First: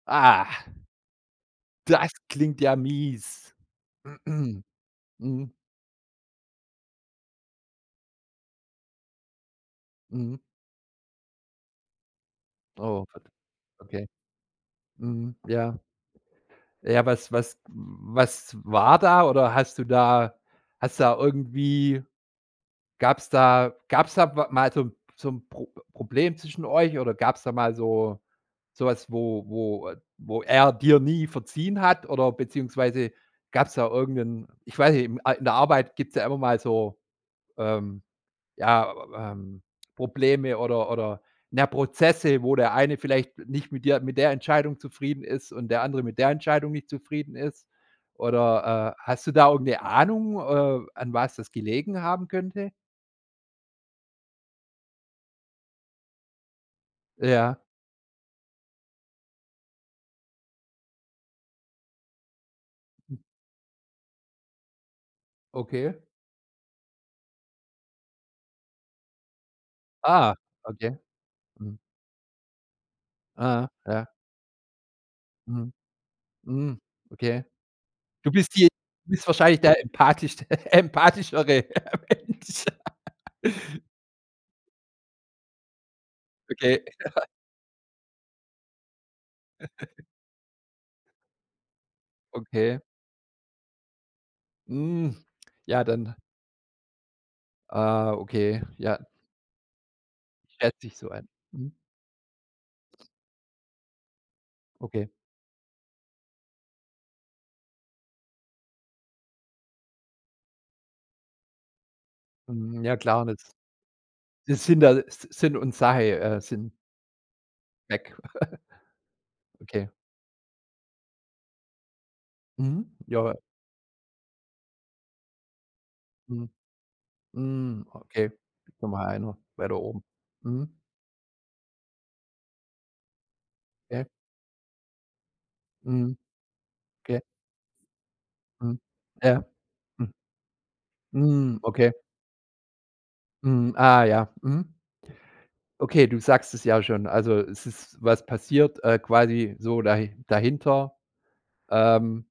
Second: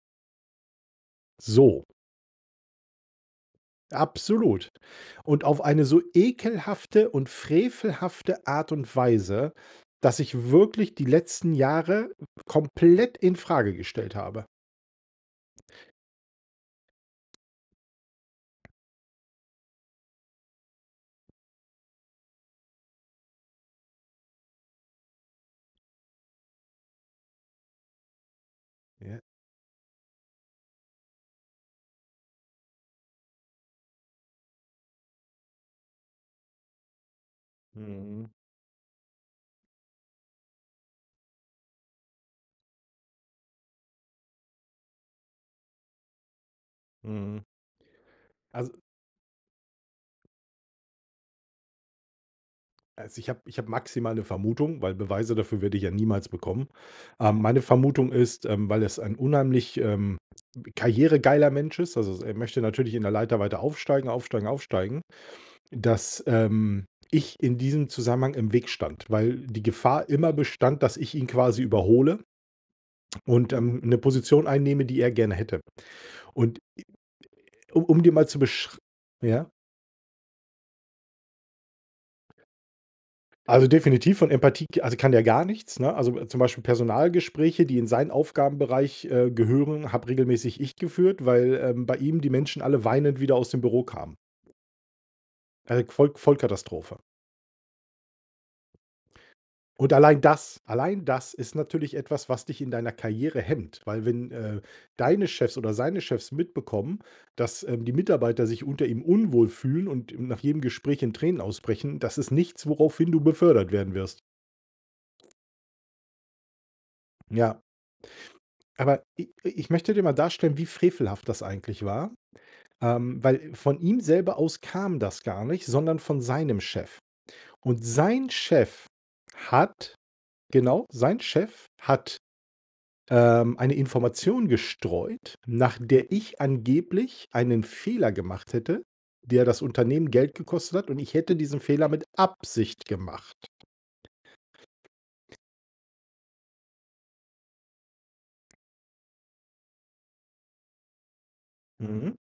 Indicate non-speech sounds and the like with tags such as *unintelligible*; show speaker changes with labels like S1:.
S1: Ah
S2: So.
S1: das klingt ja mies. *clears throat*
S2: Absolut. Und
S1: Mhm.
S2: auf eine so ekelhafte und frevelhafte Art und Weise, dass
S1: Mhm.
S2: ich wirklich die letzten Jahre
S1: Oh,
S2: komplett
S1: Gott.
S2: infrage
S1: Okay.
S2: gestellt habe.
S1: Mhm, ja. Ja, was was was war da, oder hast du da hast du da irgendwie gab's da gab's da wa mal so 'n so 'n Pro Problem zwischen euch oder gab's da mal so so was,
S2: Ja.
S1: wo wo, äh wo er dir nie verziehen hat oder beziehungsweise gab's da irgend 'n, ich weiß nicht, a in der Arbeit gibt's ja immer mal so, ähm,
S2: Mhm.
S1: ja, ähm, Probleme oder oder na ja, Prozesse, wo der eine vielleicht nicht mit dir mit der Entscheidung zufrieden ist und der andere mit der Entscheidung nicht zufrieden
S2: Mhm.
S1: ist.
S2: Also
S1: Oder, äh, hast du da irgend 'ne Ahnung, äh, an was das gelegen haben könnte?
S2: Also, ich habe ich habe maximal 'ne Vermutung, weil Beweise dafür werde ich ja niemals bekommen. Ähm,
S1: Ja.
S2: meine Vermutung ist, ähm, weil es ein unheimlich, ähm, karrieregeiler Mensch ist, also, er möchte natürlich in der
S1: *unintelligible*
S2: Leiter weiter aufsteigen, aufsteigen, aufsteigen,
S1: Okay.
S2: dass, ähm, ich in diesem Zusammenhang im Weg stand, weil die Gefahr immer
S1: Ah,
S2: bestand, dass
S1: okay.
S2: ich ihn quasi
S1: Mhm.
S2: überhole und,
S1: Aha,
S2: ähm, 'ne
S1: ja.
S2: Position einnehme, die er gerne hätte.
S1: Mhm.
S2: Und,
S1: Mhm. Okay.
S2: um um dir mal
S1: Du
S2: zu,
S1: bist die
S2: beschr
S1: du bist
S2: Ja?
S1: wahrscheinlich der empathischte empathischere Mensch. *laughs*
S2: Also, definitiv von Empathie k also, kann der gar nichts, ne? Also, zum Beispiel
S1: Okay, ja.
S2: Personalgespräche, die in seinen Aufgabenbereich, äh, gehören,
S1: *chuckles*
S2: habe regelmäßig ich geführt, weil, ähm, bei ihm die Menschen
S1: Okay.
S2: alle weinend wieder aus dem Büro kamen.
S1: Mhm,
S2: Äh,
S1: ja
S2: k Voll
S1: dann.
S2: Vollkatastrophe.
S1: Ah, okay, ja.
S2: Und allein das
S1: Schätze ich
S2: allein
S1: so ein,
S2: das ist
S1: mhm.
S2: natürlich etwas, was dich in deiner Karriere hemmt. Weil wenn, äh,
S1: Okay.
S2: deine Chefs oder seine Chefs mitbekommen, dass, ähm, die Mitarbeiter sich unter ihm unwohl fühlen und nach jedem Gespräch in Tränen ausbrechen, das ist nichts,
S1: Hm, ja
S2: woraufhin du
S1: klar das
S2: befördert werden wirst.
S1: das sind halt Si Sinn und Sache, äh Sinn
S2: Ja.
S1: weg. *chuckles*
S2: Aber i i ich
S1: Okay.
S2: möchte dir mal darstellen, wie frevelhaft das eigentlich war,
S1: Mhm,
S2: ähm,
S1: ja.
S2: weil von ihm selber aus kam das gar nicht, sondern von
S1: Mhm.
S2: seinem Chef. Und
S1: Mhm,
S2: sein
S1: okay.
S2: Chef
S1: Noch mal einer weiter
S2: hat
S1: oben. Mhm.
S2: genau, sein Chef hat, ähm, eine
S1: Ja.
S2: Information gestreut, nach der
S1: Mhm.
S2: ich
S1: Okay.
S2: angeblich einen Fehler gemacht
S1: Mhm,
S2: hätte,
S1: ja,
S2: der das Unternehmen
S1: hm.
S2: Geld gekostet hat und ich hätte
S1: Mhm,
S2: diesen Fehler
S1: okay.
S2: mit Absicht gemacht.
S1: Mhm, ah ja, mhm. Okay, du sagst es ja schon. Also, es ist was passiert, äh, quasi so dahi dahinter, ähm
S2: Mhm.